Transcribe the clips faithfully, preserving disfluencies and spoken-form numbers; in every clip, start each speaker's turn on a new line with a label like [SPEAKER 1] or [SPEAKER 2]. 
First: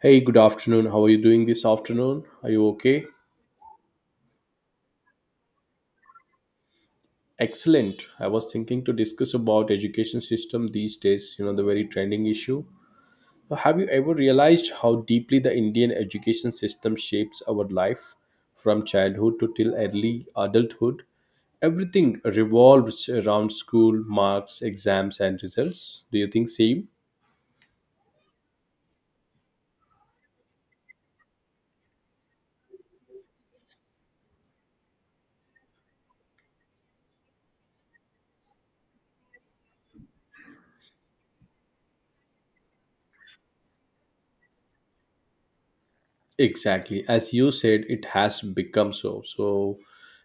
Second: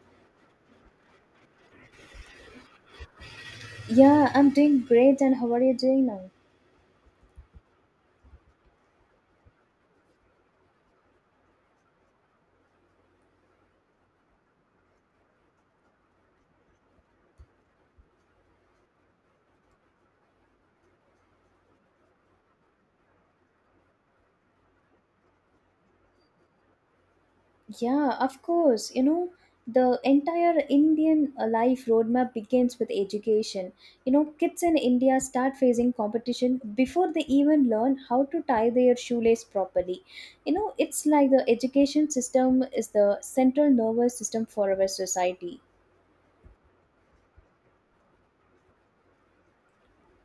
[SPEAKER 1] Hey, good afternoon. How are you doing this afternoon? Are you okay?
[SPEAKER 2] Yeah, I'm doing great. And how are you doing now?
[SPEAKER 1] Excellent. I was thinking to discuss about education system these days, you know, the very trending issue. So, have you ever realized how deeply the Indian education system shapes our life from childhood to till early adulthood? Everything revolves around school, marks, exams and results. Do you think same?
[SPEAKER 2] Yeah, of course. You know, the entire Indian uh, life roadmap begins with education. You know, kids in India start facing competition before they even learn how to tie their shoelace properly. You know, it's like the education system is the central nervous system for our society.
[SPEAKER 1] Exactly. As you said, it has become so. So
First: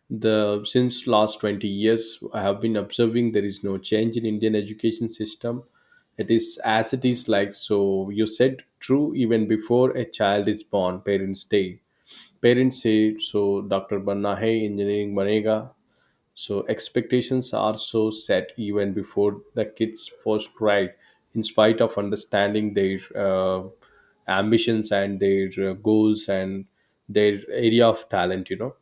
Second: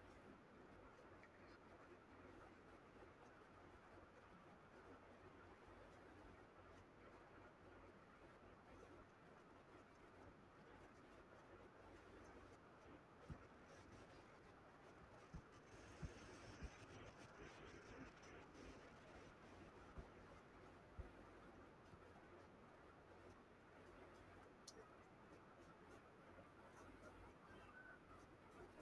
[SPEAKER 1] the since last twenty years I have been observing there is no change in Indian education system. It is as it is like, so you said, true. Even before a child is born, parents day. parents say, so doctor Banna hai engineering banega, so expectations are so set even before the kids first ride, in spite of understanding their uh, ambitions and their uh, goals and their area of talent. You know.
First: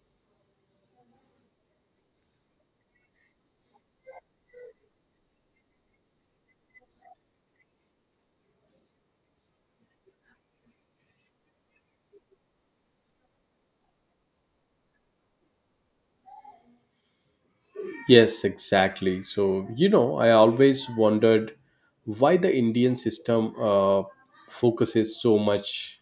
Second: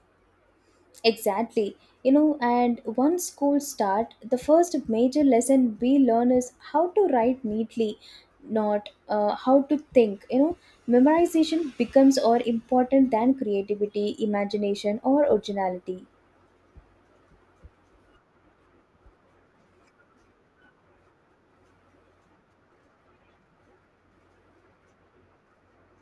[SPEAKER 2] Exactly. You know, and once school start, the first major lesson we learn is how to write neatly, not uh, how to think. You know, memorization becomes more important than creativity, imagination, or originality.
[SPEAKER 1] Yes, exactly. So you know, I always wondered why the Indian system uh, focuses so much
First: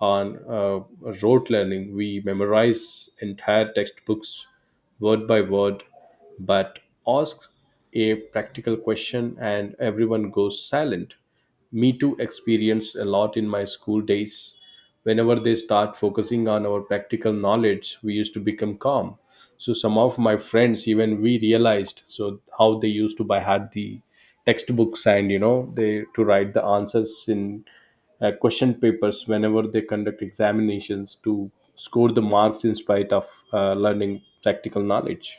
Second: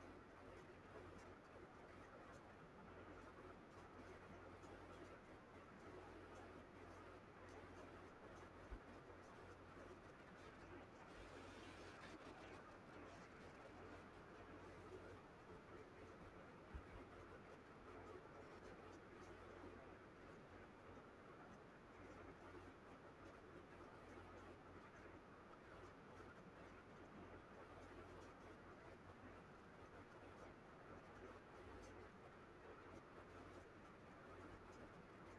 [SPEAKER 1] on uh, rote learning. We memorize entire textbooks word by word, but ask a practical question and everyone goes silent. Me too, experienced a lot in my school days. Whenever they start focusing on our practical knowledge, we used to become calm. So some of my friends, even we realized so how they used to buy had the textbooks, and you know, they to write the answers in uh, question papers whenever they conduct examinations to score the marks in spite of uh, learning practical knowledge.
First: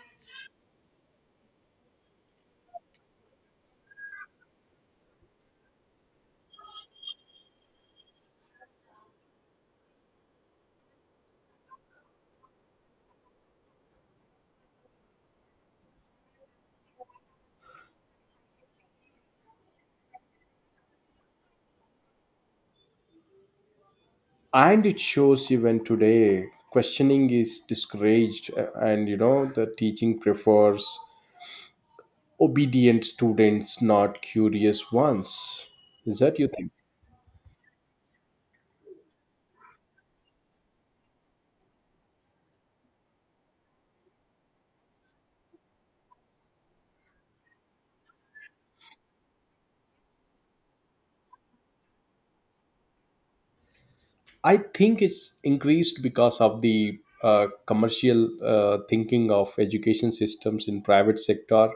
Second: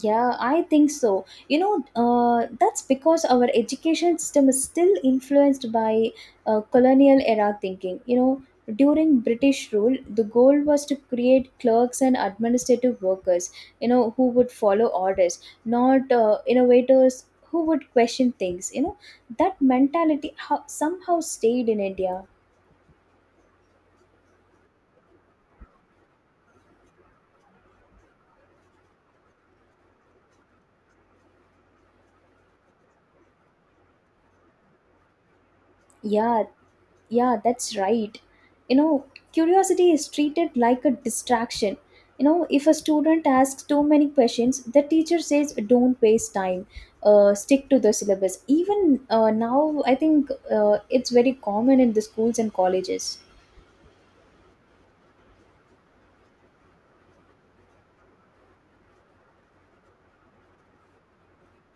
[SPEAKER 2] Yeah, I think so. You know, uh, that's because our education system is still influenced by uh, colonial era thinking. You know, during British rule, the goal was to create clerks and administrative workers, you know, who would follow orders, not uh, innovators who would question things. You know, that mentality how, somehow stayed in India.
[SPEAKER 1] And it shows even today, questioning is discouraged, uh, and you know, the teaching prefers obedient students, not curious ones. Is that,
[SPEAKER 2] Yeah,
[SPEAKER 1] you think?
[SPEAKER 2] yeah, that's right. You know, curiosity is treated like a distraction. You know, if a student asks too many questions, the teacher says, don't waste time, uh, stick to the syllabus. Even uh, now, I think uh, it's very common in the schools and colleges.
[SPEAKER 1] I think it's increased because of the uh, commercial uh, thinking of education systems in private sector,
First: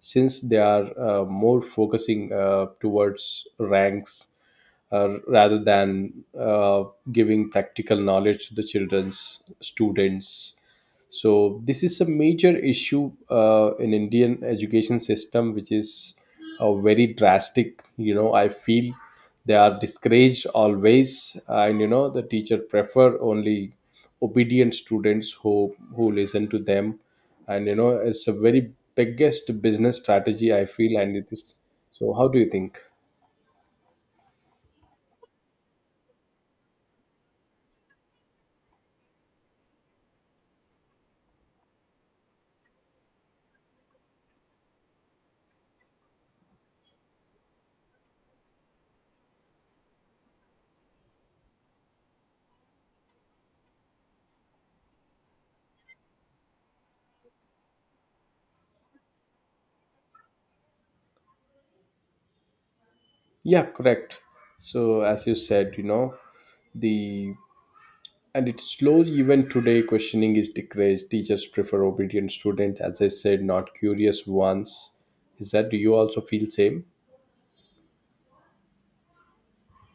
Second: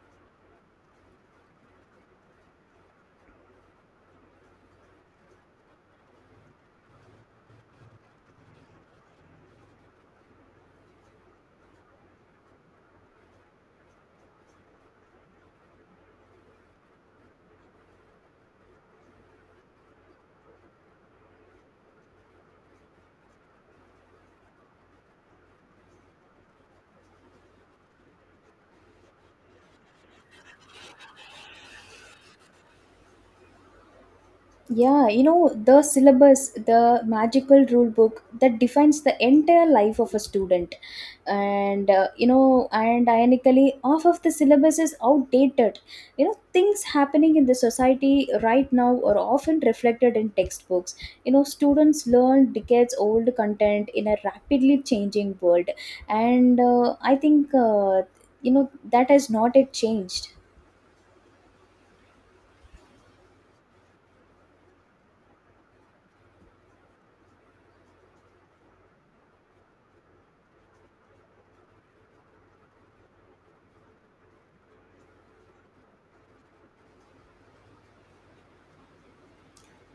[SPEAKER 1] since they are uh, more focusing uh, towards ranks, uh, rather than uh, giving practical knowledge to the children's students. So this is a major issue uh, in indian education system, which is uh, very drastic, you know, I feel. They are discouraged always, and you know, the teacher prefer only obedient students, who who listen to them. And you know, it's a very biggest business strategy, I feel, and it is. So how do you think?
[SPEAKER 2] Yeah, you know, the syllabus, the magical rule book that defines the entire life of a student. And, uh, you know, and ironically, half of the syllabus is outdated. You know, things happening in the society right now are often reflected in textbooks. You know, students learn decades old content in a rapidly changing world. And uh, I think, uh, you know, that has not yet changed.
[SPEAKER 1] Yeah, correct. So as you said, you know, the and it's slow. Even today, questioning is decreased, teachers prefer obedient students, as I said, not curious ones. Is that, do you also feel same?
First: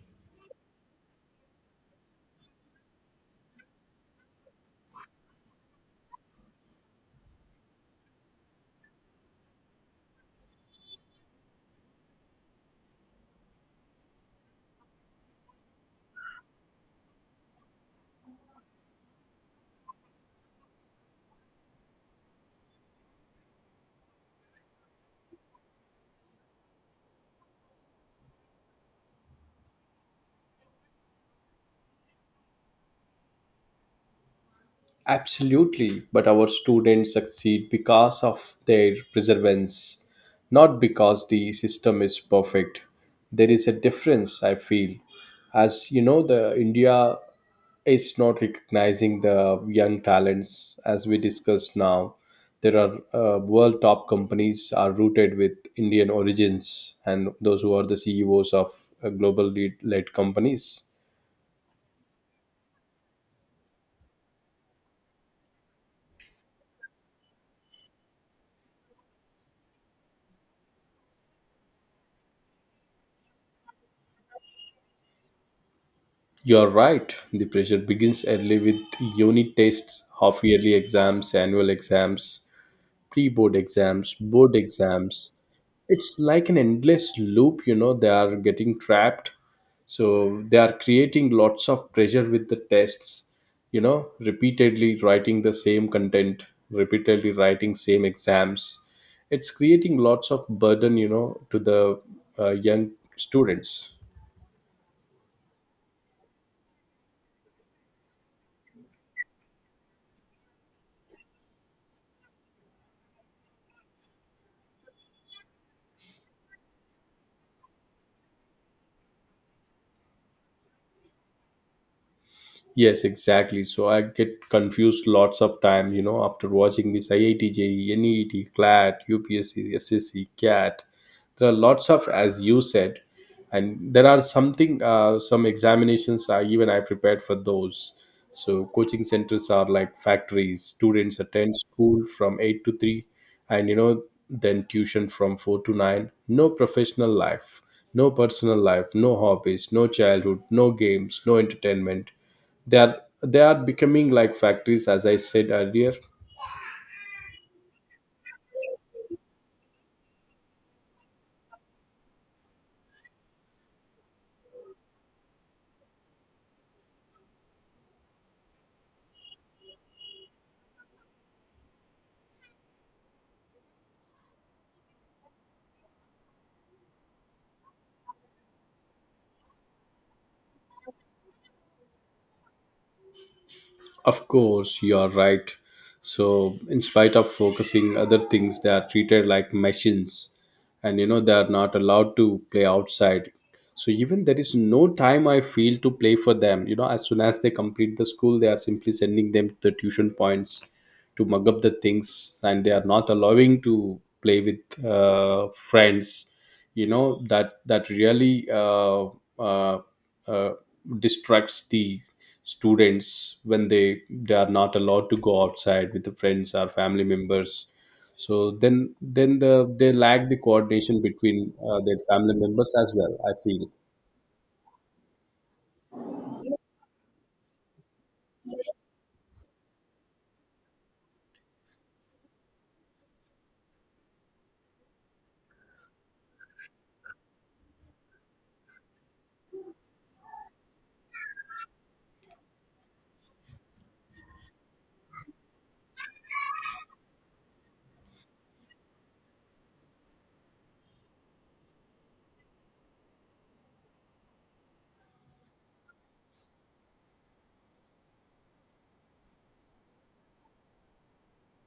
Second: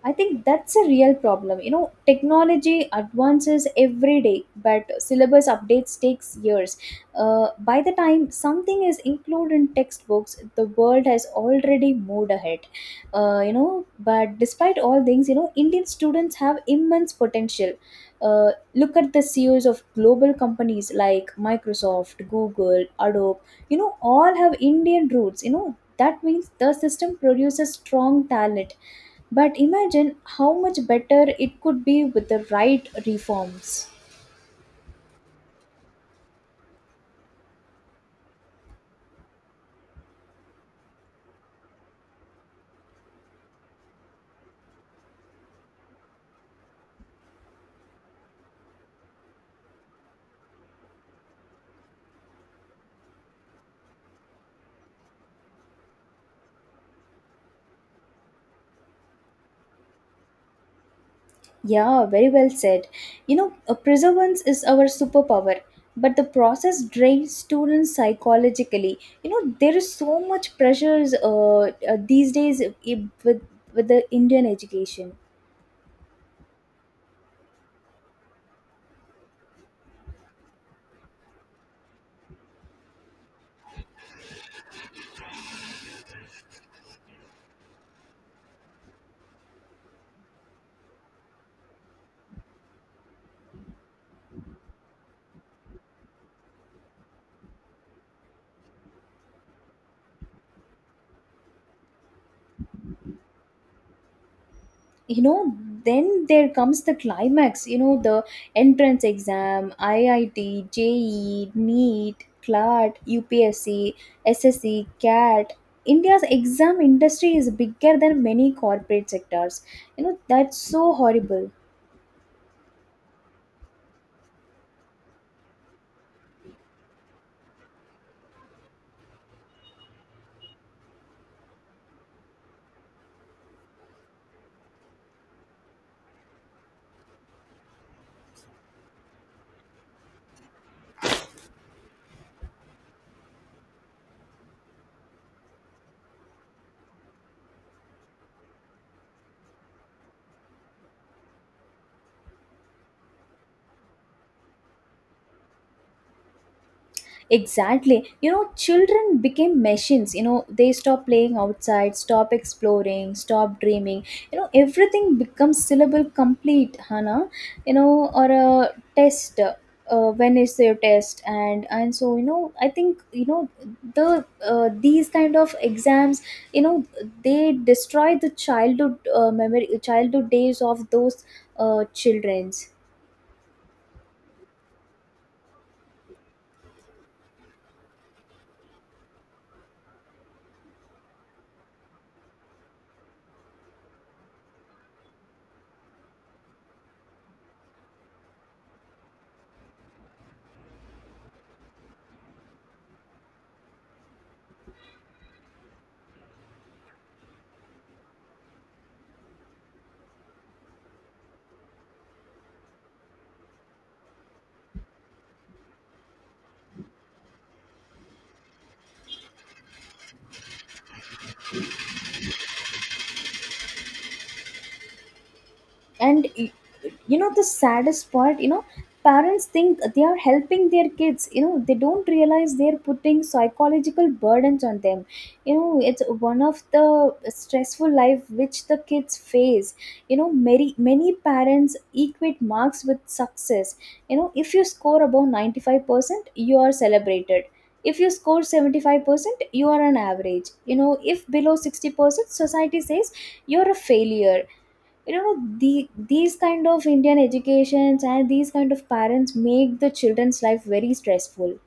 [SPEAKER 2] I think that's a real problem. You know, technology advances every day, but syllabus updates takes years. Uh, by the time something is included in textbooks, the world has already moved ahead. Uh, you know, but despite all things, you know, Indian students have immense potential. Uh, look at the C E Os of global companies like Microsoft, Google, Adobe. You know, all have Indian roots. You know, that means the system produces strong talent, but imagine how much better it could be with the right reforms.
[SPEAKER 1] Absolutely, but our students succeed because of their perseverance, not because the system is perfect. There is a difference, I feel. As you know, the india is not recognizing the young talents, as we discussed now. There are uh, world top companies are rooted with indian origins, and those who are the ceos of uh, global lead led companies.
[SPEAKER 2] Yeah, very well said. You know, uh, perseverance is our superpower, but the process drains students psychologically. You know, there is so much pressures uh, uh, these days i- with with the Indian education.
[SPEAKER 1] You're right, the pressure begins early with unit tests, half yearly exams, annual exams, pre-board exams, board exams. It's like an endless loop, you know, they are getting trapped. So they are creating lots of pressure with the tests, you know, repeatedly writing the same content, repeatedly writing same exams. It's creating lots of burden, you know, to the uh, young students.
[SPEAKER 2] You know, then there comes the climax. You know, the entrance exam, I I T, J E, NEET, CLAT, U P S C, S S C, CAT. India's exam industry is bigger than many corporate sectors. You know, that's so horrible.
[SPEAKER 1] Yes, exactly. So I get confused lots of time, you know, after watching this IITJ, NEET, CLAT, UPSC, SSC, CAT. There are lots of, as you said, and there are something, uh, some examinations. I even I prepared for those. So coaching centers are like factories. Students attend school from eight to three, and you know, then tuition from four to nine. No professional life, no personal life, no hobbies, no childhood, no games, no entertainment. They are they are becoming like factories, as I said earlier.
[SPEAKER 2] Exactly. You know, children became machines. You know, they stop playing outside, stop exploring, stop dreaming. You know, everything becomes syllable complete, Hana. You know, or a test. Uh, when is their test? And and so, you know, I think, you know, the uh, these kind of exams, you know, they destroy the childhood uh, memory, childhood days of those uh, children's.
[SPEAKER 1] Of course, you are right. So in spite of focusing other things, they are treated like machines, and you know, they are not allowed to play outside. So even there is no time, I feel, to play for them. You know, as soon as they complete the school, they are simply sending them to the tuition points to mug up the things, and they are not allowing to play with uh, friends. You know, that that really uh, uh, uh, distracts the students, when they they are not allowed to go outside with the friends or family members. So then then the they lack the coordination between uh, their family members as well, I feel.
[SPEAKER 2] and y- you know, the saddest part, you know, parents think they are helping their kids. You know, they don't realize they're putting psychological burdens on them. You know, it's one of the stressful life which the kids face. You know, many many parents equate marks with success. You know, if you score above ninety-five percent you are celebrated. If you score seventy-five percent you are an average. You know, if below sixty percent society says you're a failure. You know, the these kind of Indian educations and these kind of parents make the children's life very stressful.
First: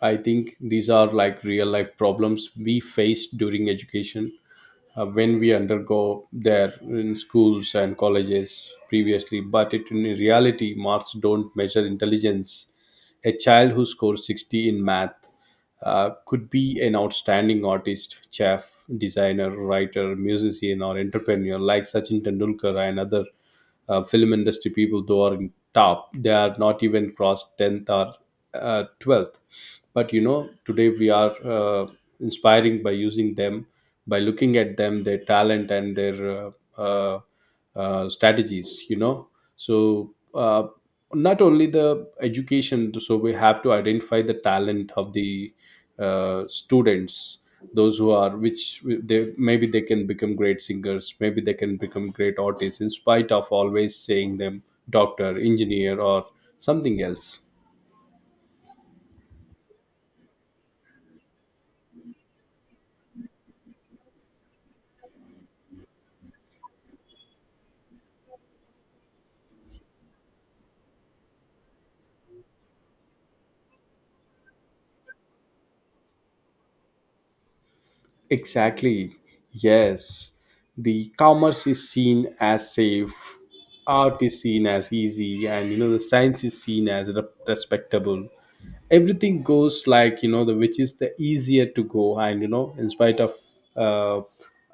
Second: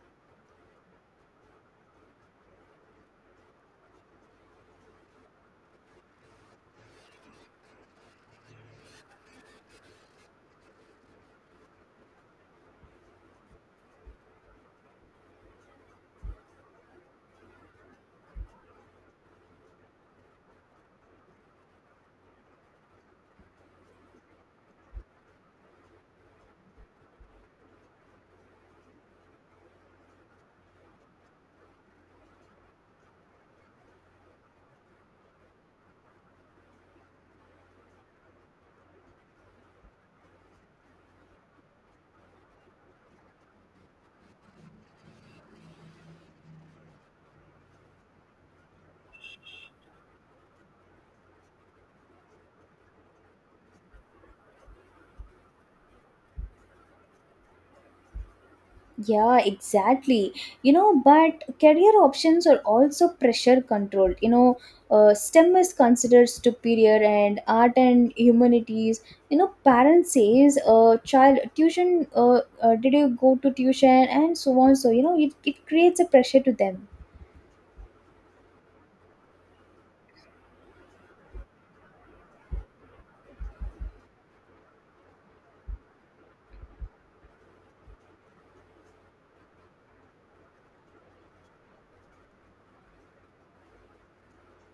[SPEAKER 1] I think these are like real life problems we face during education, uh, when we undergo there in schools and colleges previously. But it, in reality, marks don't measure intelligence. A child who scores sixty in math uh, could be an outstanding artist, chef, designer, writer, musician, or entrepreneur like Sachin Tendulkar. And other uh, film industry people, though are in top, they are not even crossed tenth or uh, twelfth, but you know, today we are uh, inspiring by using them, by looking at them, their talent and their uh, uh, uh, strategies, you know. So, uh, not only the education, so we have to identify the talent of the uh, students, those who are, which they, maybe they can become great singers, maybe they can become great artists, in spite of always saying them doctor, engineer or something else.
[SPEAKER 2] Yeah, exactly. You know, but career options are also pressure controlled. You know, uh, STEM is considered superior and art and humanities. You know, parents says uh, child tuition uh, uh, did you go to tuition and so on. So, you know, it, it creates a pressure to them.
[SPEAKER 1] Exactly. Yes. The commerce is seen as safe, art is seen as easy, and you know, the science is seen as re- respectable. Everything goes like, you know, the which is the easier to go, and you know, in spite of uh,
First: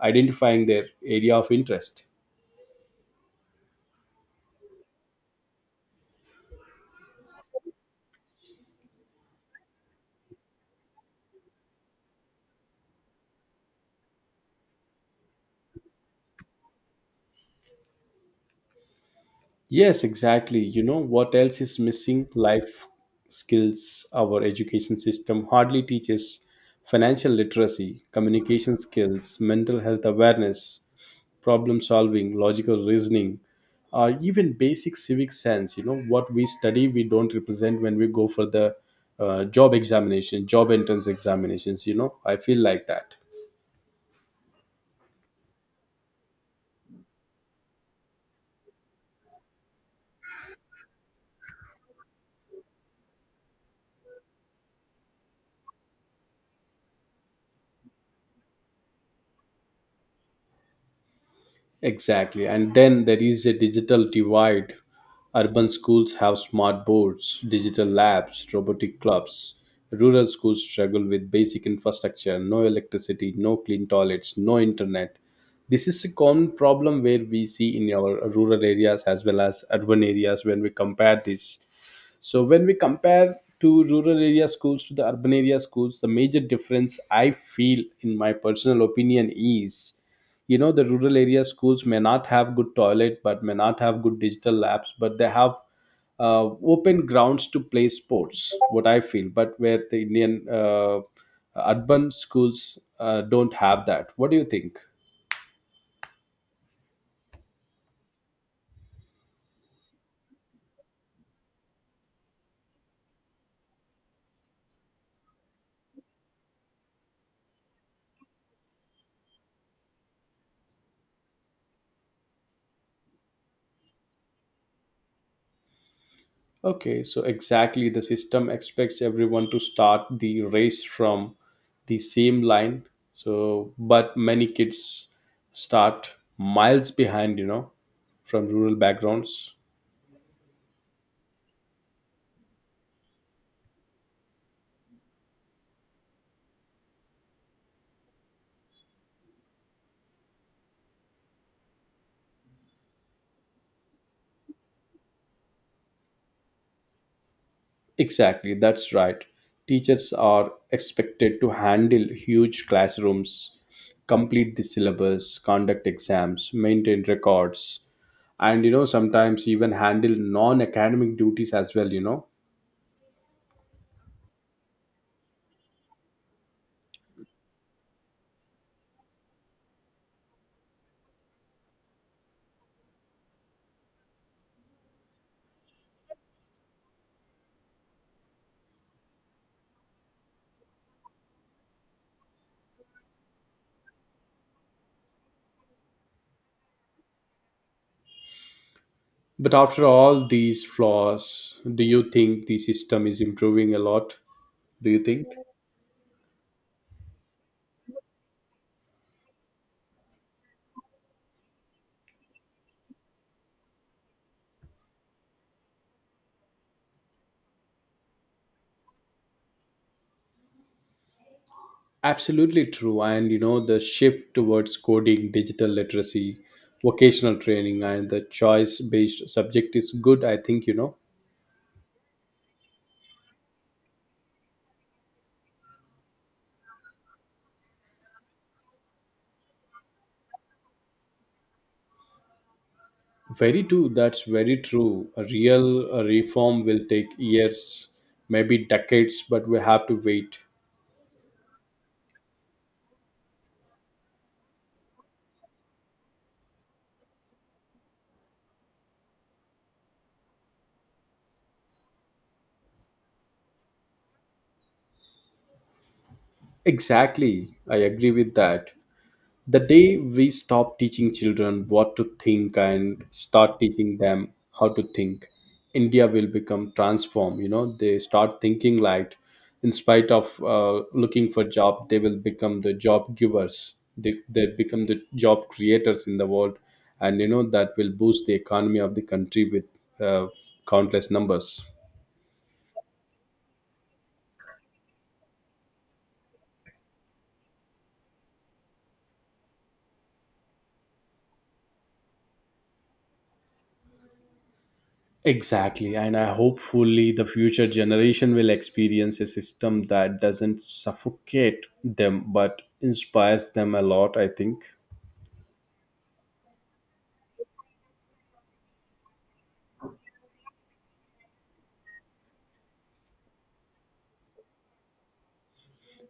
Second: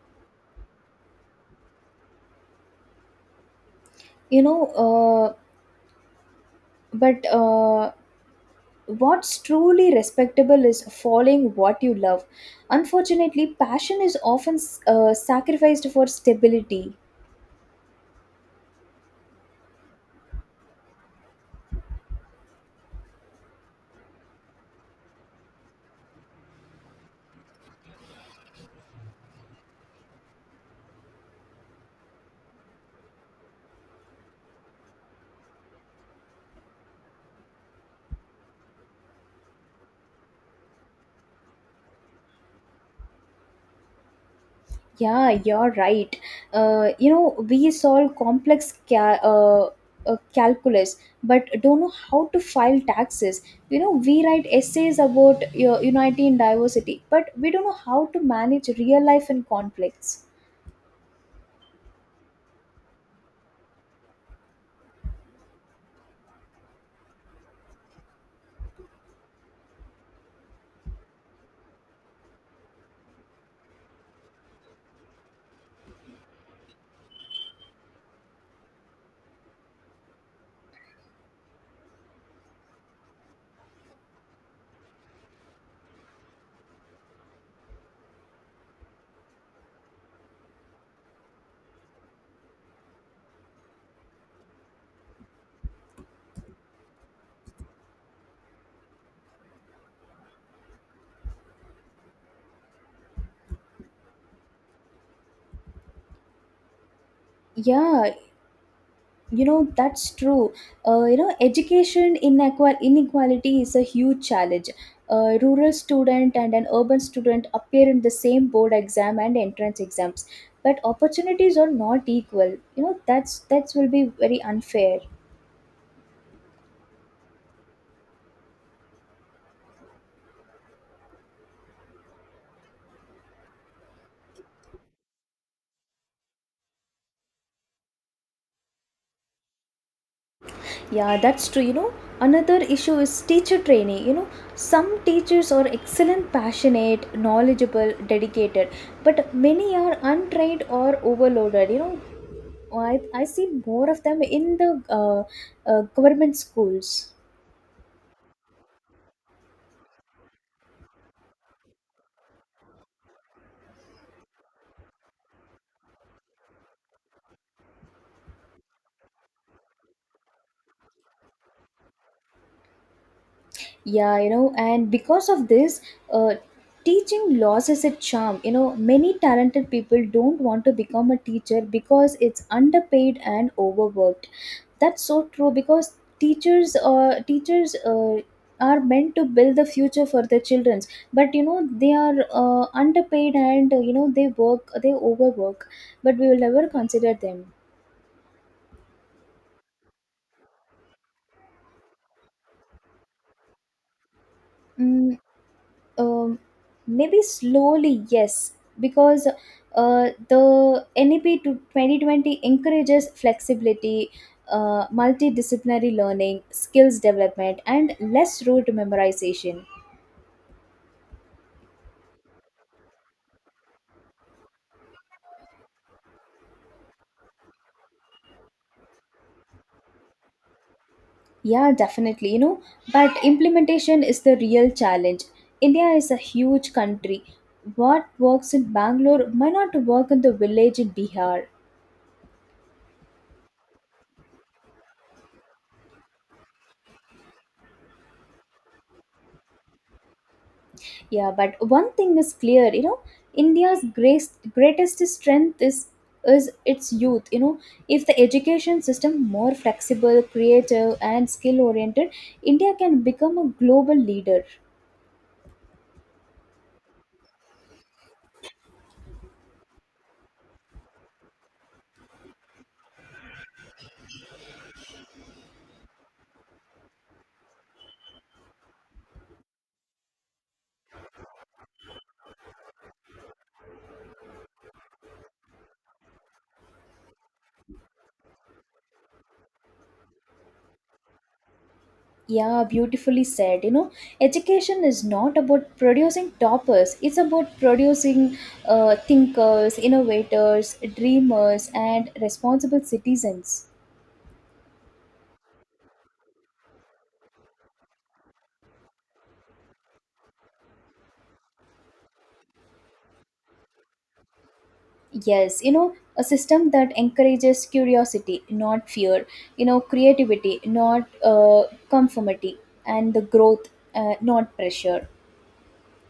[SPEAKER 1] identifying their area of interest.
[SPEAKER 2] You know, uh, but uh, what's truly respectable is following what you love. Unfortunately, passion is often uh, sacrificed for stability.
[SPEAKER 1] Yes, exactly. You know what else is missing? Life skills. Our education system hardly teaches financial literacy, communication skills, mental health awareness, problem solving, logical reasoning, or even basic civic sense. You know what we study, we don't represent when we go for the uh, job examination, job entrance examinations. You know, I feel like that.
[SPEAKER 2] Yeah, you're right. Uh, you know, we solve complex ca- uh, uh, calculus, but don't know how to file taxes. You know, we write essays about your unity in diversity, but we don't know how to manage real life and conflicts.
[SPEAKER 1] Exactly. And then there is a digital divide. Urban schools have smart boards, digital labs, robotic clubs. Rural schools struggle with basic infrastructure, no electricity, no clean toilets, no internet. This is a common problem where we see in our rural areas as well as urban areas when we compare this. So when we compare to rural area schools to the urban area schools, the major difference I feel, in my personal opinion, is, you know, the rural area schools may not have good toilet, but may not have good digital labs, but they have uh, open grounds to play sports. What I feel, but where the Indian uh, urban schools uh, don't have that. What do you think?
[SPEAKER 2] Yeah, you know, that's true. Uh, you know, education inequal- inequality is a huge challenge. A rural student and an urban student appear in the same board exam and entrance exams, but opportunities are not equal. You know, that's that's will be very unfair.
[SPEAKER 1] Okay, so exactly the system expects everyone to start the race from the same line. So, but many kids start miles behind, you know, from rural backgrounds.
[SPEAKER 2] Yeah, that's true. You know, another issue is teacher training. You know, some teachers are excellent, passionate, knowledgeable, dedicated, but many are untrained or overloaded. You know, oh, I, I see more of them in the uh, uh, government schools.
[SPEAKER 1] Exactly, that's right. Teachers are expected to handle huge classrooms, complete the syllabus, conduct exams, maintain records, and you know, sometimes even handle non academic duties as well, you know.
[SPEAKER 2] Yeah, you know, and because of this, uh, teaching loses its charm. You know, many talented people don't want to become a teacher because it's underpaid and overworked. That's so true, because teachers uh, teachers uh, are meant to build the future for the children, but you know they are uh, underpaid and uh, you know they work they overwork, but we will never consider them.
[SPEAKER 1] But after all these flaws, do you think the system is improving a lot? Do you
[SPEAKER 2] Mm,
[SPEAKER 1] think?
[SPEAKER 2] um, maybe slowly, yes, because uh, the N E P to twenty twenty encourages flexibility, uh, multidisciplinary learning, skills development, and less rote memorization.
[SPEAKER 1] Absolutely true. And you know, the shift towards coding, digital literacy, vocational training, and the choice based subject is good, I think, you know.
[SPEAKER 2] Yeah, definitely, you know, but implementation is the real challenge. India is a huge country. What works in Bangalore might not work in the village in Bihar.
[SPEAKER 1] Very true. That's very true. A real uh, reform will take years, maybe decades, but we have to wait.
[SPEAKER 2] Yeah, but one thing is clear. You know, India's greatest greatest strength is is its youth. You know, if the education system more flexible, creative, and skill oriented, India can become a global leader.
[SPEAKER 1] Exactly. I agree with that. The day we stop teaching children what to think and start teaching them how to think, India will become transformed. You know, they start thinking like, in spite of uh, looking for job, they will become the job givers. They, they become the job creators in the world, and you know, that will boost the economy of the country with uh, countless numbers.
[SPEAKER 2] Yeah, beautifully said. You know, education is not about producing toppers. It's about producing uh, thinkers, innovators, dreamers, and responsible citizens.
[SPEAKER 1] Exactly, and I hopefully the future generation will experience a system that doesn't suffocate them but inspires them a lot, I think.
[SPEAKER 2] Yes, you know, a system that encourages curiosity, not fear, you know, creativity, not uh, conformity, and the growth, uh, not pressure.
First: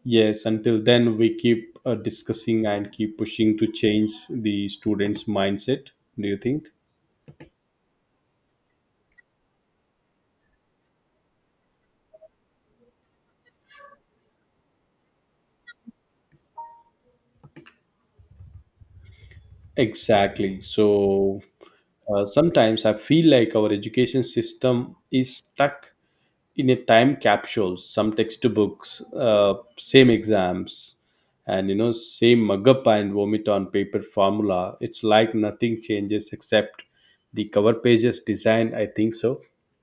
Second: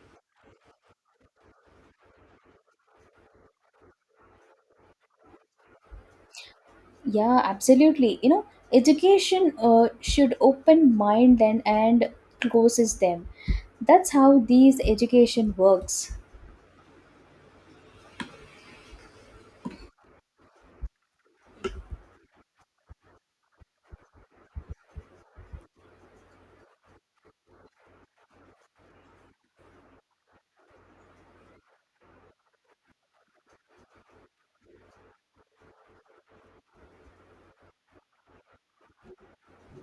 [SPEAKER 1] Yes, until then, we keep uh, discussing and keep pushing to change the students' mindset, do you think?
[SPEAKER 2] Yeah, absolutely. You know, education uh, should open mind and, and closes them. That's how these education works.
[SPEAKER 1] Exactly. So, uh, sometimes I feel like our education system is stuck in a time capsule, some textbooks, uh, same exams, and you know, same mug-up and vomit on paper formula. It's like nothing changes except the cover pages design, I think so.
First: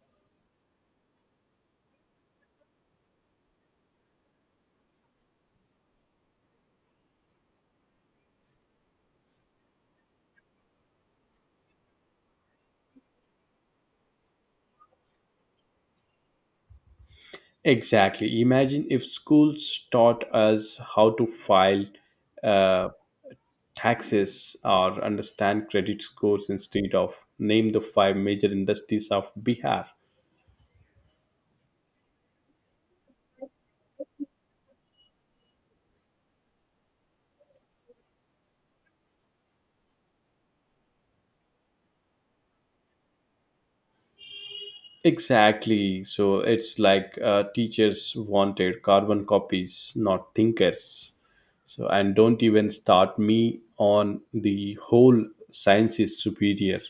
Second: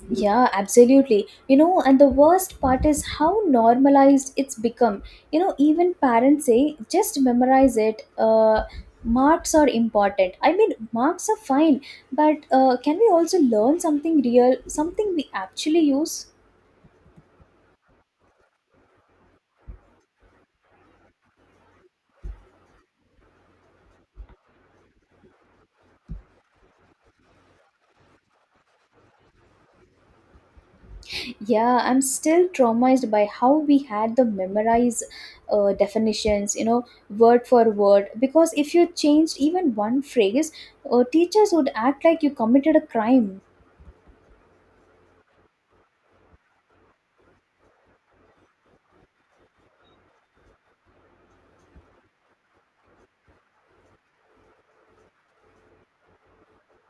[SPEAKER 2] Yeah, absolutely. You know, and the worst part is how normalized it's become. You know, even parents say, just memorize it. Uh, marks are important. I mean, marks are fine, but uh, can we also learn something real, something we actually use?
[SPEAKER 1] Exactly, imagine if schools taught us how to file, uh, taxes, or understand credit scores instead of name the five major industries of Bihar.
[SPEAKER 2] Yeah, I'm still traumatized by how we had the memorize uh, definitions, you know, word for word. Because if you changed even one phrase, uh, teachers would act like you committed a crime.
[SPEAKER 1] Exactly. So it's like uh, teachers wanted carbon copies, not thinkers. So, and don't even start me on the whole science is superior.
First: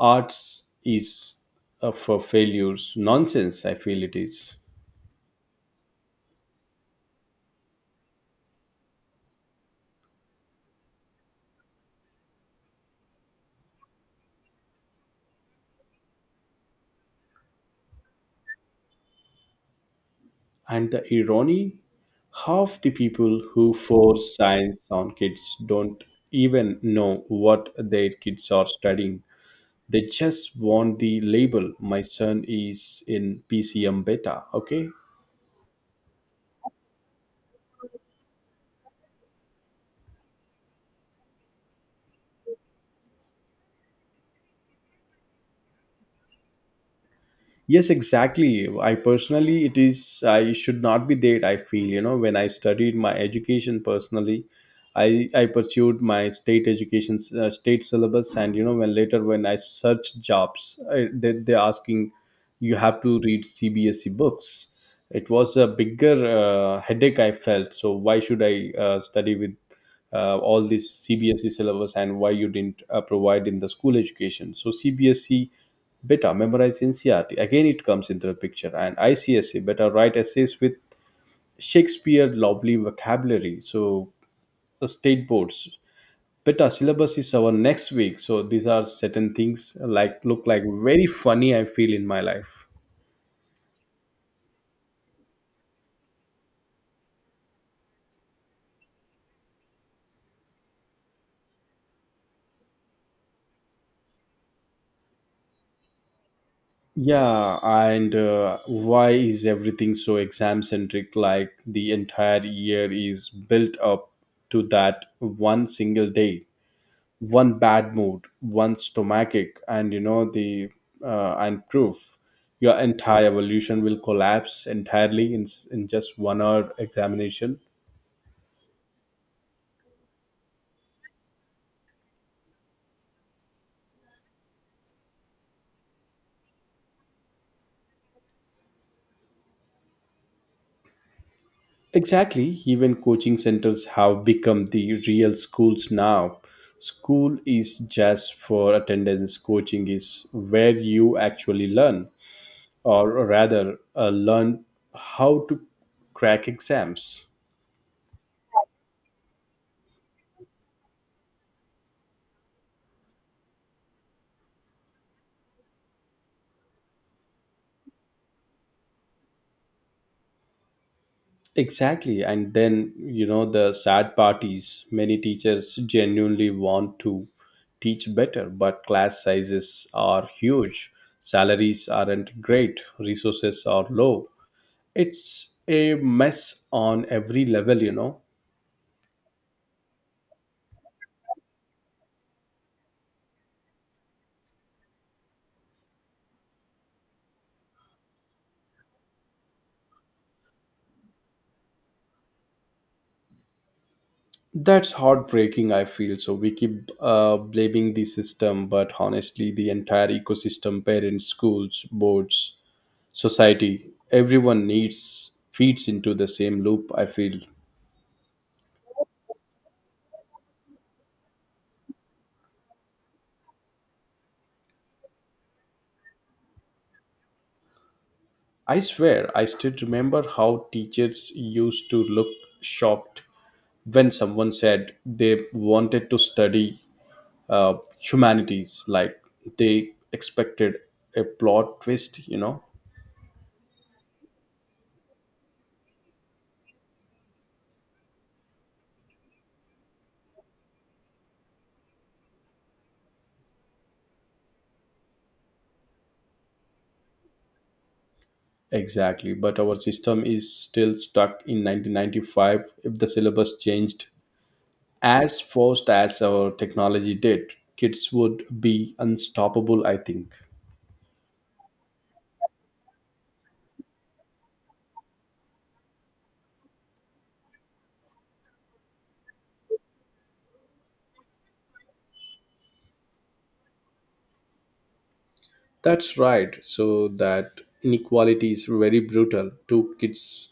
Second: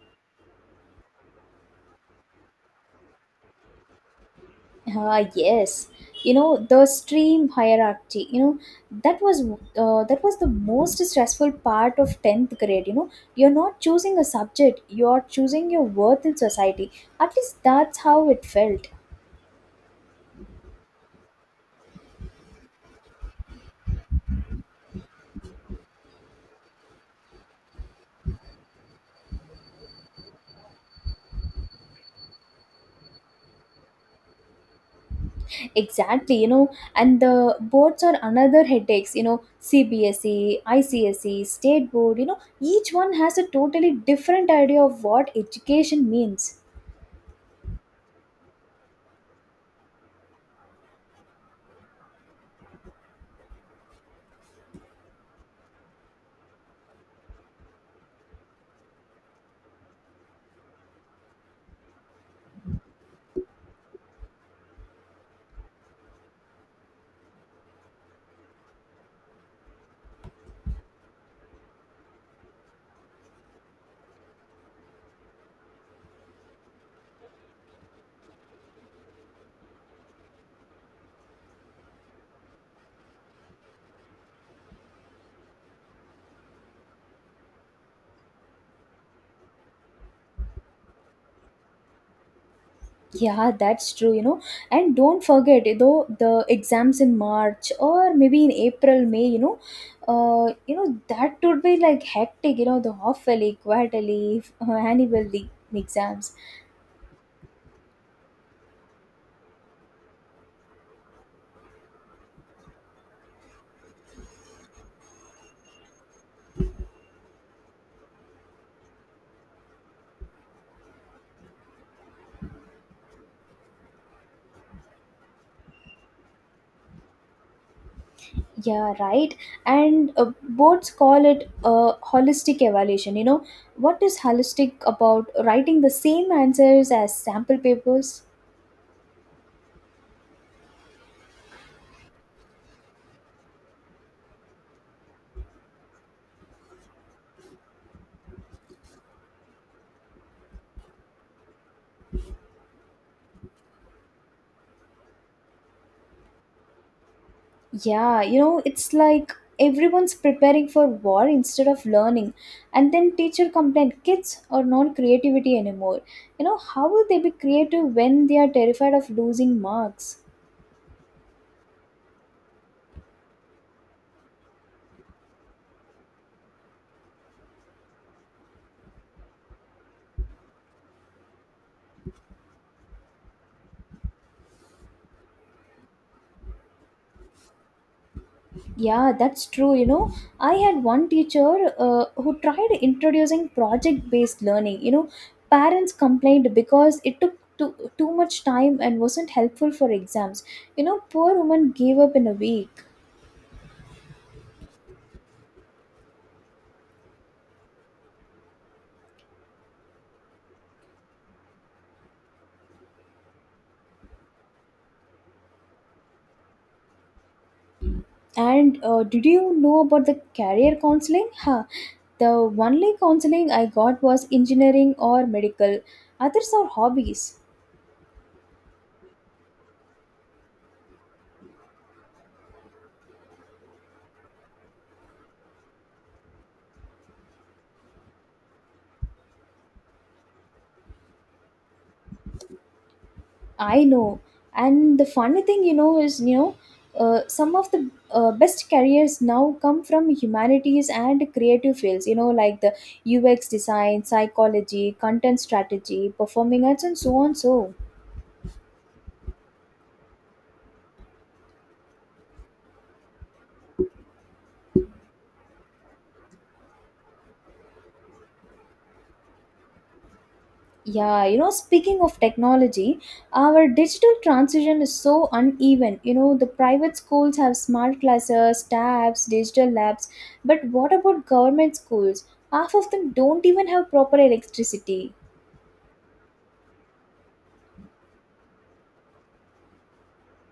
[SPEAKER 1] Arts is uh, for failures. Nonsense, I feel it is.
[SPEAKER 2] Ah, yes, you know, the stream hierarchy. You know, that was uh, that was the most stressful part of tenth grade. You know, you're not choosing a subject; you're choosing your worth in society. At least that's how it felt.
[SPEAKER 1] And the irony, half the people who force science on kids don't even know what their kids are studying. They just want the label, my son is in P C M beta, okay.
[SPEAKER 2] Exactly. You know, and the boards are another headaches. You know, C B S E, I C S E, State Board. You know, each one has a totally different idea of what education means.
[SPEAKER 1] Yes, exactly, I personally, it is, I should not be there, I feel, you know. When I studied my education personally, i i pursued my state education, uh, state syllabus. And you know, when later when I searched jobs, I, they, they're asking you have to read C B S E books. It was a bigger uh, headache, I felt. So why should I uh, study with uh, all this C B S E syllabus, and why you didn't uh, provide in the school education? So C B S E, better memorize N C R T. Again, it comes into the picture. And I C S E, better write essays with Shakespeare lovely vocabulary. So, the state boards. Better syllabus is our next week. So, these are certain things like look like very funny, I feel, in my life.
[SPEAKER 2] Yeah, that's true, you know. And don't forget, though, the exams in March, or maybe in April, May, you know, uh, you know, that would be like hectic, you know, the half-yearly, quarterly, annually exams.
[SPEAKER 1] Yeah, and uh, why is everything so exam centric? Like the entire year is built up to that one single day. One bad mood, one stomachic, and you know the uh, and proof your entire evolution will collapse entirely in s- in just one hour examination.
[SPEAKER 2] Yeah, right. And uh, boards call it a holistic evaluation. You know, what is holistic about writing the same answers as sample papers?
[SPEAKER 1] Exactly. Even coaching centers have become the real schools now. School is just for attendance. Coaching is where you actually learn, or rather, uh, learn how to crack exams.
[SPEAKER 2] Yeah, you know, it's like everyone's preparing for war instead of learning. And then teacher complained kids are not creativity anymore. You know, how will they be creative when they are terrified of losing marks?
[SPEAKER 1] Exactly. And then, you know, the sad part is many teachers genuinely want to teach better, but class sizes are huge, salaries aren't great, resources are low. It's a mess on every level, you know.
[SPEAKER 2] Yeah, that's true. You know, I had one teacher uh, who tried introducing project based learning. You know, parents complained because it took too, too much time and wasn't helpful for exams. You know, poor woman gave up in a week.
[SPEAKER 1] That's heartbreaking, I feel. So we keep uh, blaming the system, but honestly, the entire ecosystem, parents, schools, boards, society, everyone needs feeds into the same loop, I feel.
[SPEAKER 2] And uh, did you know about the career counseling? Huh. The only counseling I got was engineering or medical. Others are hobbies.
[SPEAKER 1] I swear, I still remember how teachers used to look shocked when someone said they wanted to study uh, humanities, like they expected a plot twist, you know?
[SPEAKER 2] I know. And the funny thing, you know, is, you know, uh, some of the uh, best careers now come from humanities and creative fields. You know, like the U X design, psychology, content strategy, performing arts, and so on. So.
[SPEAKER 1] Exactly. But our system is still stuck in nineteen ninety-five. If the syllabus changed as fast as our technology did, kids would be unstoppable, I think.
[SPEAKER 2] Yeah, you know, speaking of technology, our digital transition is so uneven. You know, the private schools have smart classes, tabs, digital labs, but what about government schools? Half of them don't even have proper electricity.
[SPEAKER 1] That's right. So that inequality is very brutal. Two kids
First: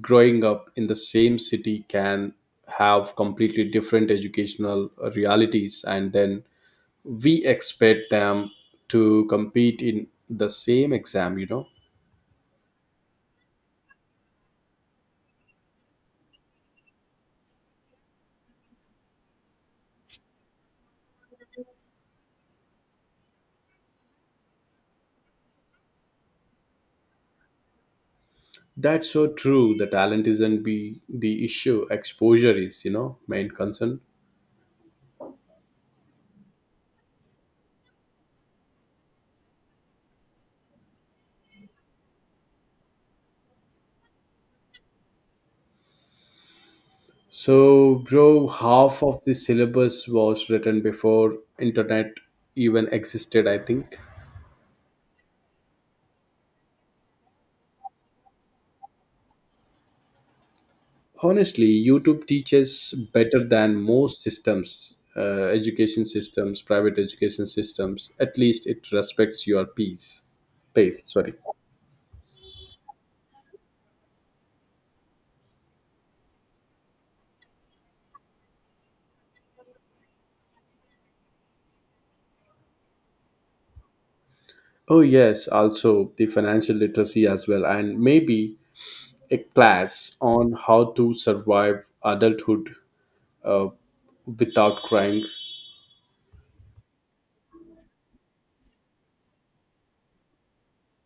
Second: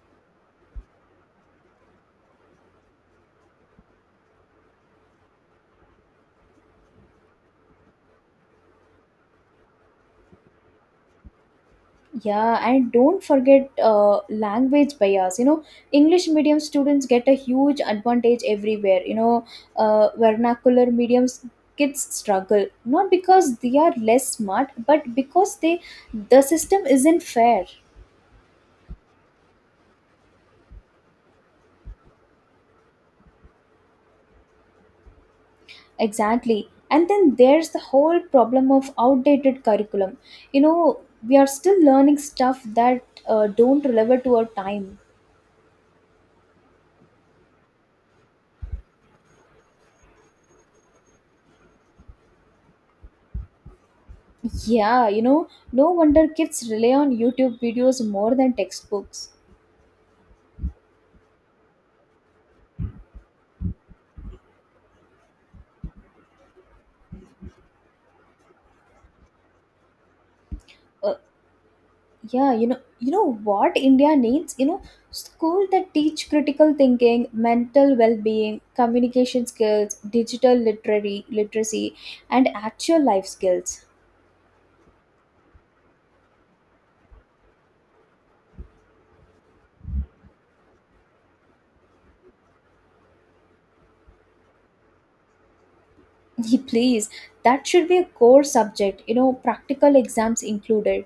[SPEAKER 1] growing up in the same city can have completely different educational uh, realities, and then we expect them to compete in the same exam, you know.
[SPEAKER 2] Yeah, and don't forget uh, language bias. You know, English medium students get a huge advantage everywhere. You know, uh, vernacular mediums kids struggle not because they are less smart, but because they the system isn't fair.
[SPEAKER 1] That's so true, the talent isn't be the issue, exposure is, you know, main concern.
[SPEAKER 2] Exactly. And then there's the whole problem of outdated curriculum. You know, we are still learning stuff that uh, don't relevant to our time.
[SPEAKER 1] So bro, half of the syllabus was written before internet even existed, I think.
[SPEAKER 2] Yeah, you know, no wonder kids rely on YouTube videos more than textbooks.
[SPEAKER 1] Honestly, YouTube teaches better than most systems, uh, education systems, private education systems. At least it respects your peace, pace.
[SPEAKER 2] Uh,
[SPEAKER 1] Sorry.
[SPEAKER 2] yeah, you know, you know what India needs? You know, school that teach critical thinking, mental well-being, communication skills, digital literary literacy, and actual life skills.
[SPEAKER 1] Oh yes, also the financial literacy as well, and maybe a class on how to survive adulthood uh, without crying.
[SPEAKER 2] Please, that should be a core subject. You know, practical exams included.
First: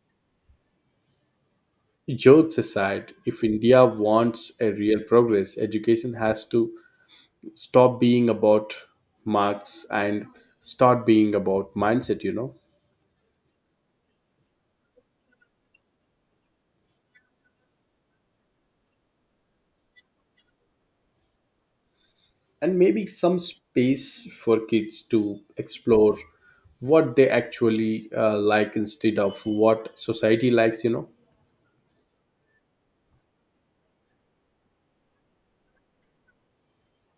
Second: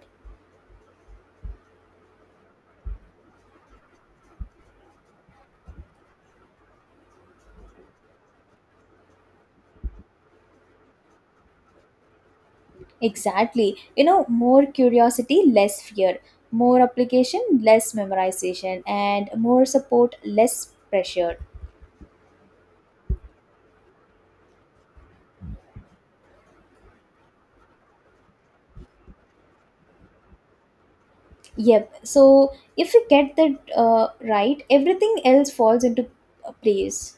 [SPEAKER 1] Jokes aside, if India wants a real progress, education has to stop being about marks and start being about mindset, you know.
[SPEAKER 2] Exactly. You know, more curiosity, less fear, more application, less memorization, and more support, less pressure.
[SPEAKER 1] And maybe some space for kids to explore what they actually uh, like instead of what society likes, you know.
[SPEAKER 2] Yep. So, if we get that uh, right, everything else falls into uh, place.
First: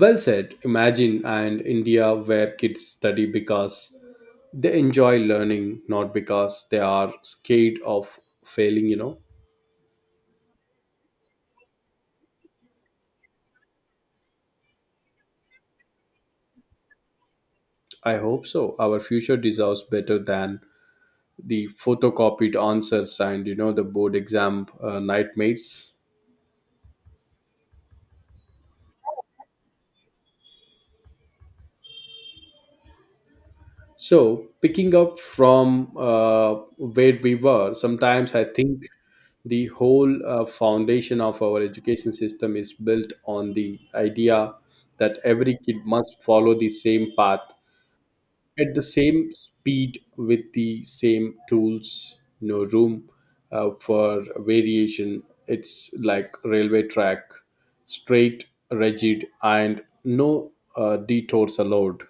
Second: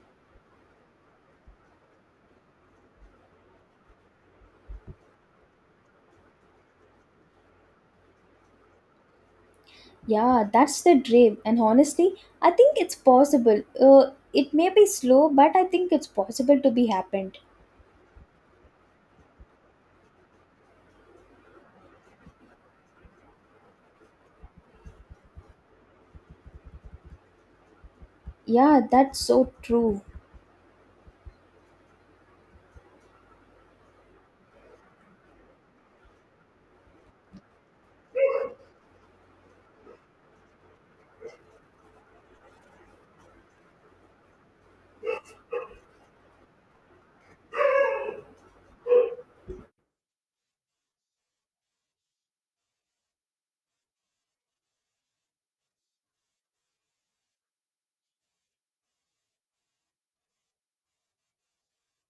[SPEAKER 1] Well said. Imagine an India where kids study because they enjoy learning, not because they are scared of failing, you know.
[SPEAKER 2] Yeah, that's the dream. And honestly, I think it's possible. Uh, it may be slow, but I think it's possible to be happened.
[SPEAKER 1] I hope so. Our future deserves better than the photocopied answers and you know the board exam uh, nightmares.
[SPEAKER 2] Yeah, that's so true.
[SPEAKER 1] So picking up from uh, where we were, sometimes I think the whole uh, foundation of our education system is built on the idea that every kid must follow the same path at the same speed with the same tools. No room uh, for variation. It's like railway track, straight, rigid, and no uh, detours allowed.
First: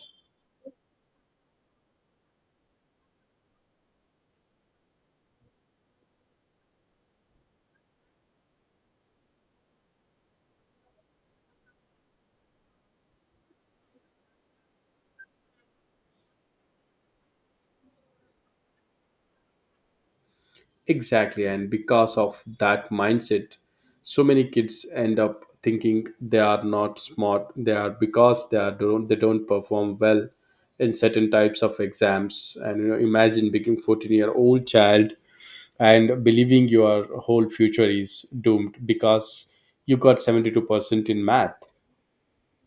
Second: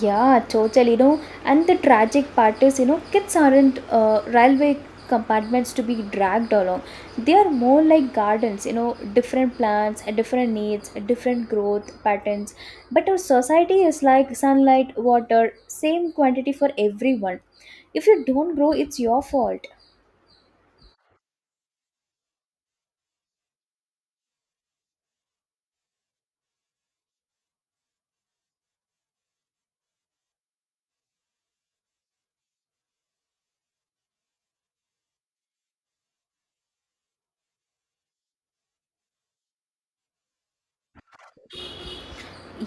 [SPEAKER 2] Yeah, total, you know, and the tragic part is, you know, kids aren't uh, railway compartments to be dragged along. They are more like gardens, you know, different plants, uh, different needs, uh, different growth patterns. But our society is like sunlight, water, same quantity for everyone. If you don't grow, it's your fault.
[SPEAKER 1] Exactly, and because of that mindset, so many kids end up thinking they are not smart, they are because they are don't, they don't perform well in certain types of exams. And you know, imagine being fourteen year old child and believing your whole future is doomed because you got seventy-two percent in math.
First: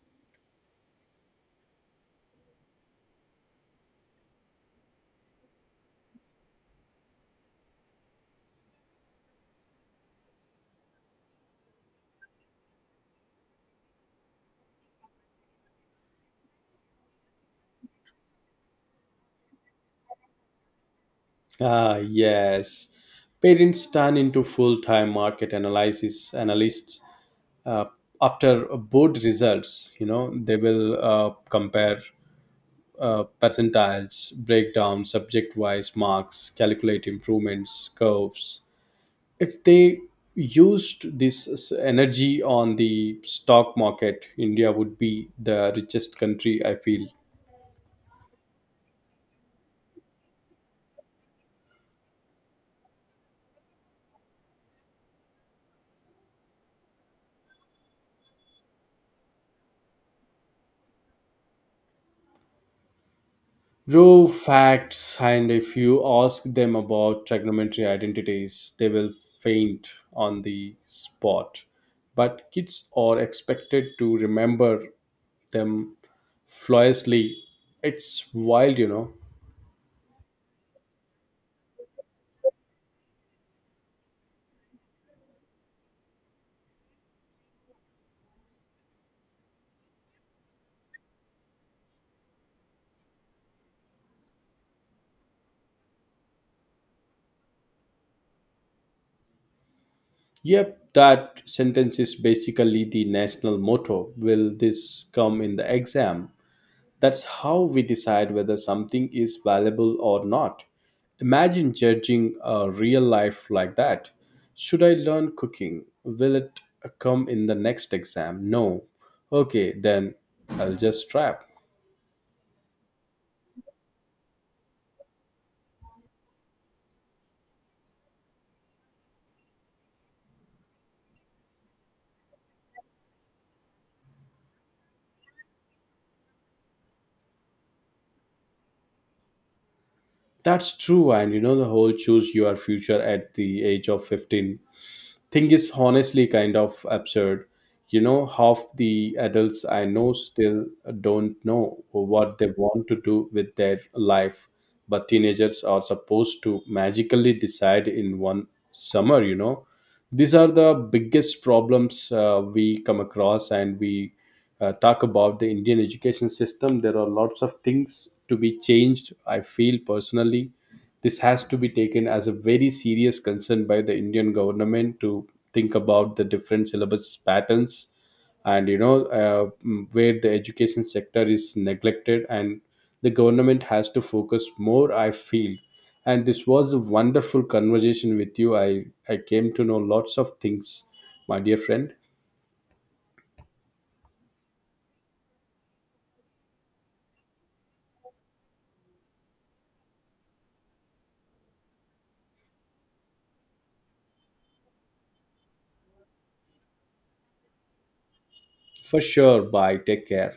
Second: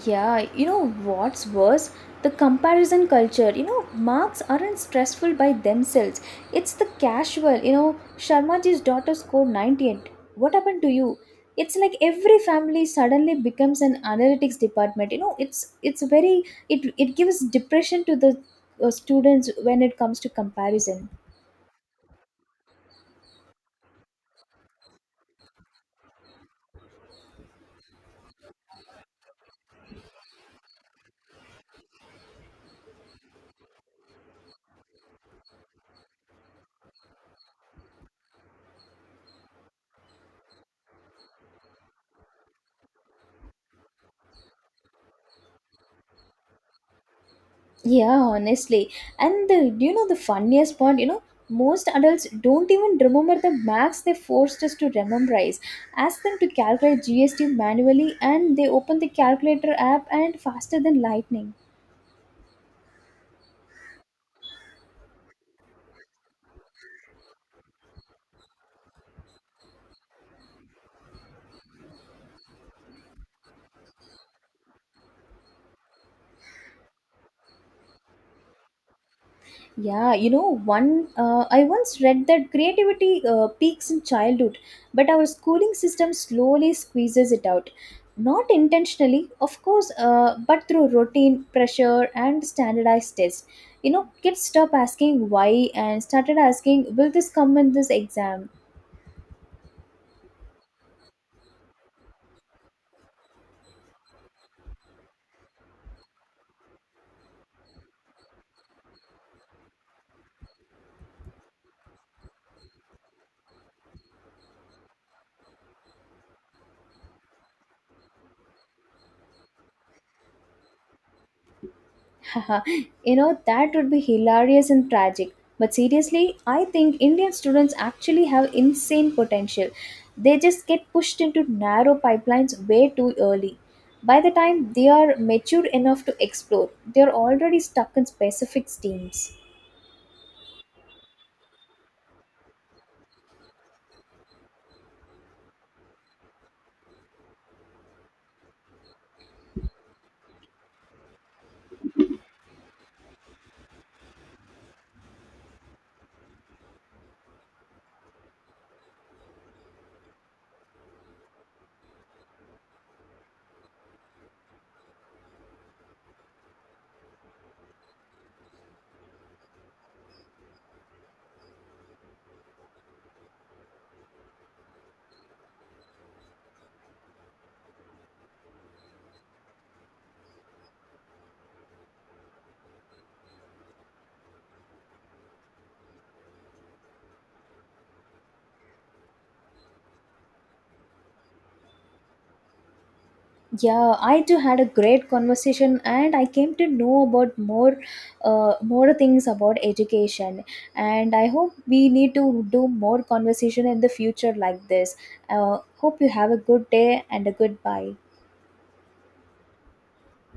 [SPEAKER 2] Yeah, you know what's worse? The comparison culture. You know, marks aren't stressful by themselves. It's the casual. You know, Sharmaji's daughter scored ninety-eight. What happened to you? It's like every family suddenly becomes an analytics department. You know, it's it's very it it gives depression to the uh, students when it comes to comparison.
[SPEAKER 1] Ah, yes. Parents turn into full time market analysis analysts uh, after board results. You know, they will uh, compare uh, percentiles, breakdown, subject wise marks, calculate improvements, curves. If they used this s- energy on the stock market, India would be the richest country, I feel.
[SPEAKER 2] Yeah, honestly. And the, do you know the funniest part? You know, most adults don't even remember the max they forced us to memorize. Ask them to calculate G S T manually and they open the calculator app and faster than lightning.
[SPEAKER 1] Raw facts. And if you ask them about trigonometry identities, they will faint on the spot, but kids are expected to remember them flawlessly. It's wild, you know.
[SPEAKER 2] Yeah, you know, one uh, I once read that creativity uh, peaks in childhood, but our schooling system slowly squeezes it out. Not intentionally, of course, uh, but through routine, pressure, and standardized tests. You know, kids stop asking why and started asking, will this come in this exam?
[SPEAKER 1] Yep, that sentence is basically the national motto, will this come in the exam? That's how we decide whether something is valuable or not. Imagine judging a real life like that. Should I learn cooking? Will it come in the next exam? No. Okay, then I'll just scrap.
[SPEAKER 2] Haha, you know, that would be hilarious and tragic. But seriously, I think Indian students actually have insane potential. They just get pushed into narrow pipelines way too early. By the time they are mature enough to explore, they are already stuck in specific teams.
[SPEAKER 1] That's true, and you know the whole choose your future at the age of fifteen thing is honestly kind of absurd. You know, half the adults I know still don't know what they want to do with their life, but teenagers are supposed to magically decide in one summer, you know. These are the biggest problems uh, we come across, and we uh, talk about the Indian education system. There are lots of things to be changed, I feel personally. This has to be taken as a very serious concern by the Indian government to think about the different syllabus patterns. And you know, uh, mm, where the education sector is neglected, and the government has to focus more, I feel. And this was a wonderful conversation with you. I i came to know lots of things, my dear friend.
[SPEAKER 2] Yeah, I too had a great conversation and I came to know about more uh, more things about education, and I hope we need to do more conversation in the future like this. Uh, hope you have a good day and a goodbye.
[SPEAKER 1] For sure, bye, take care.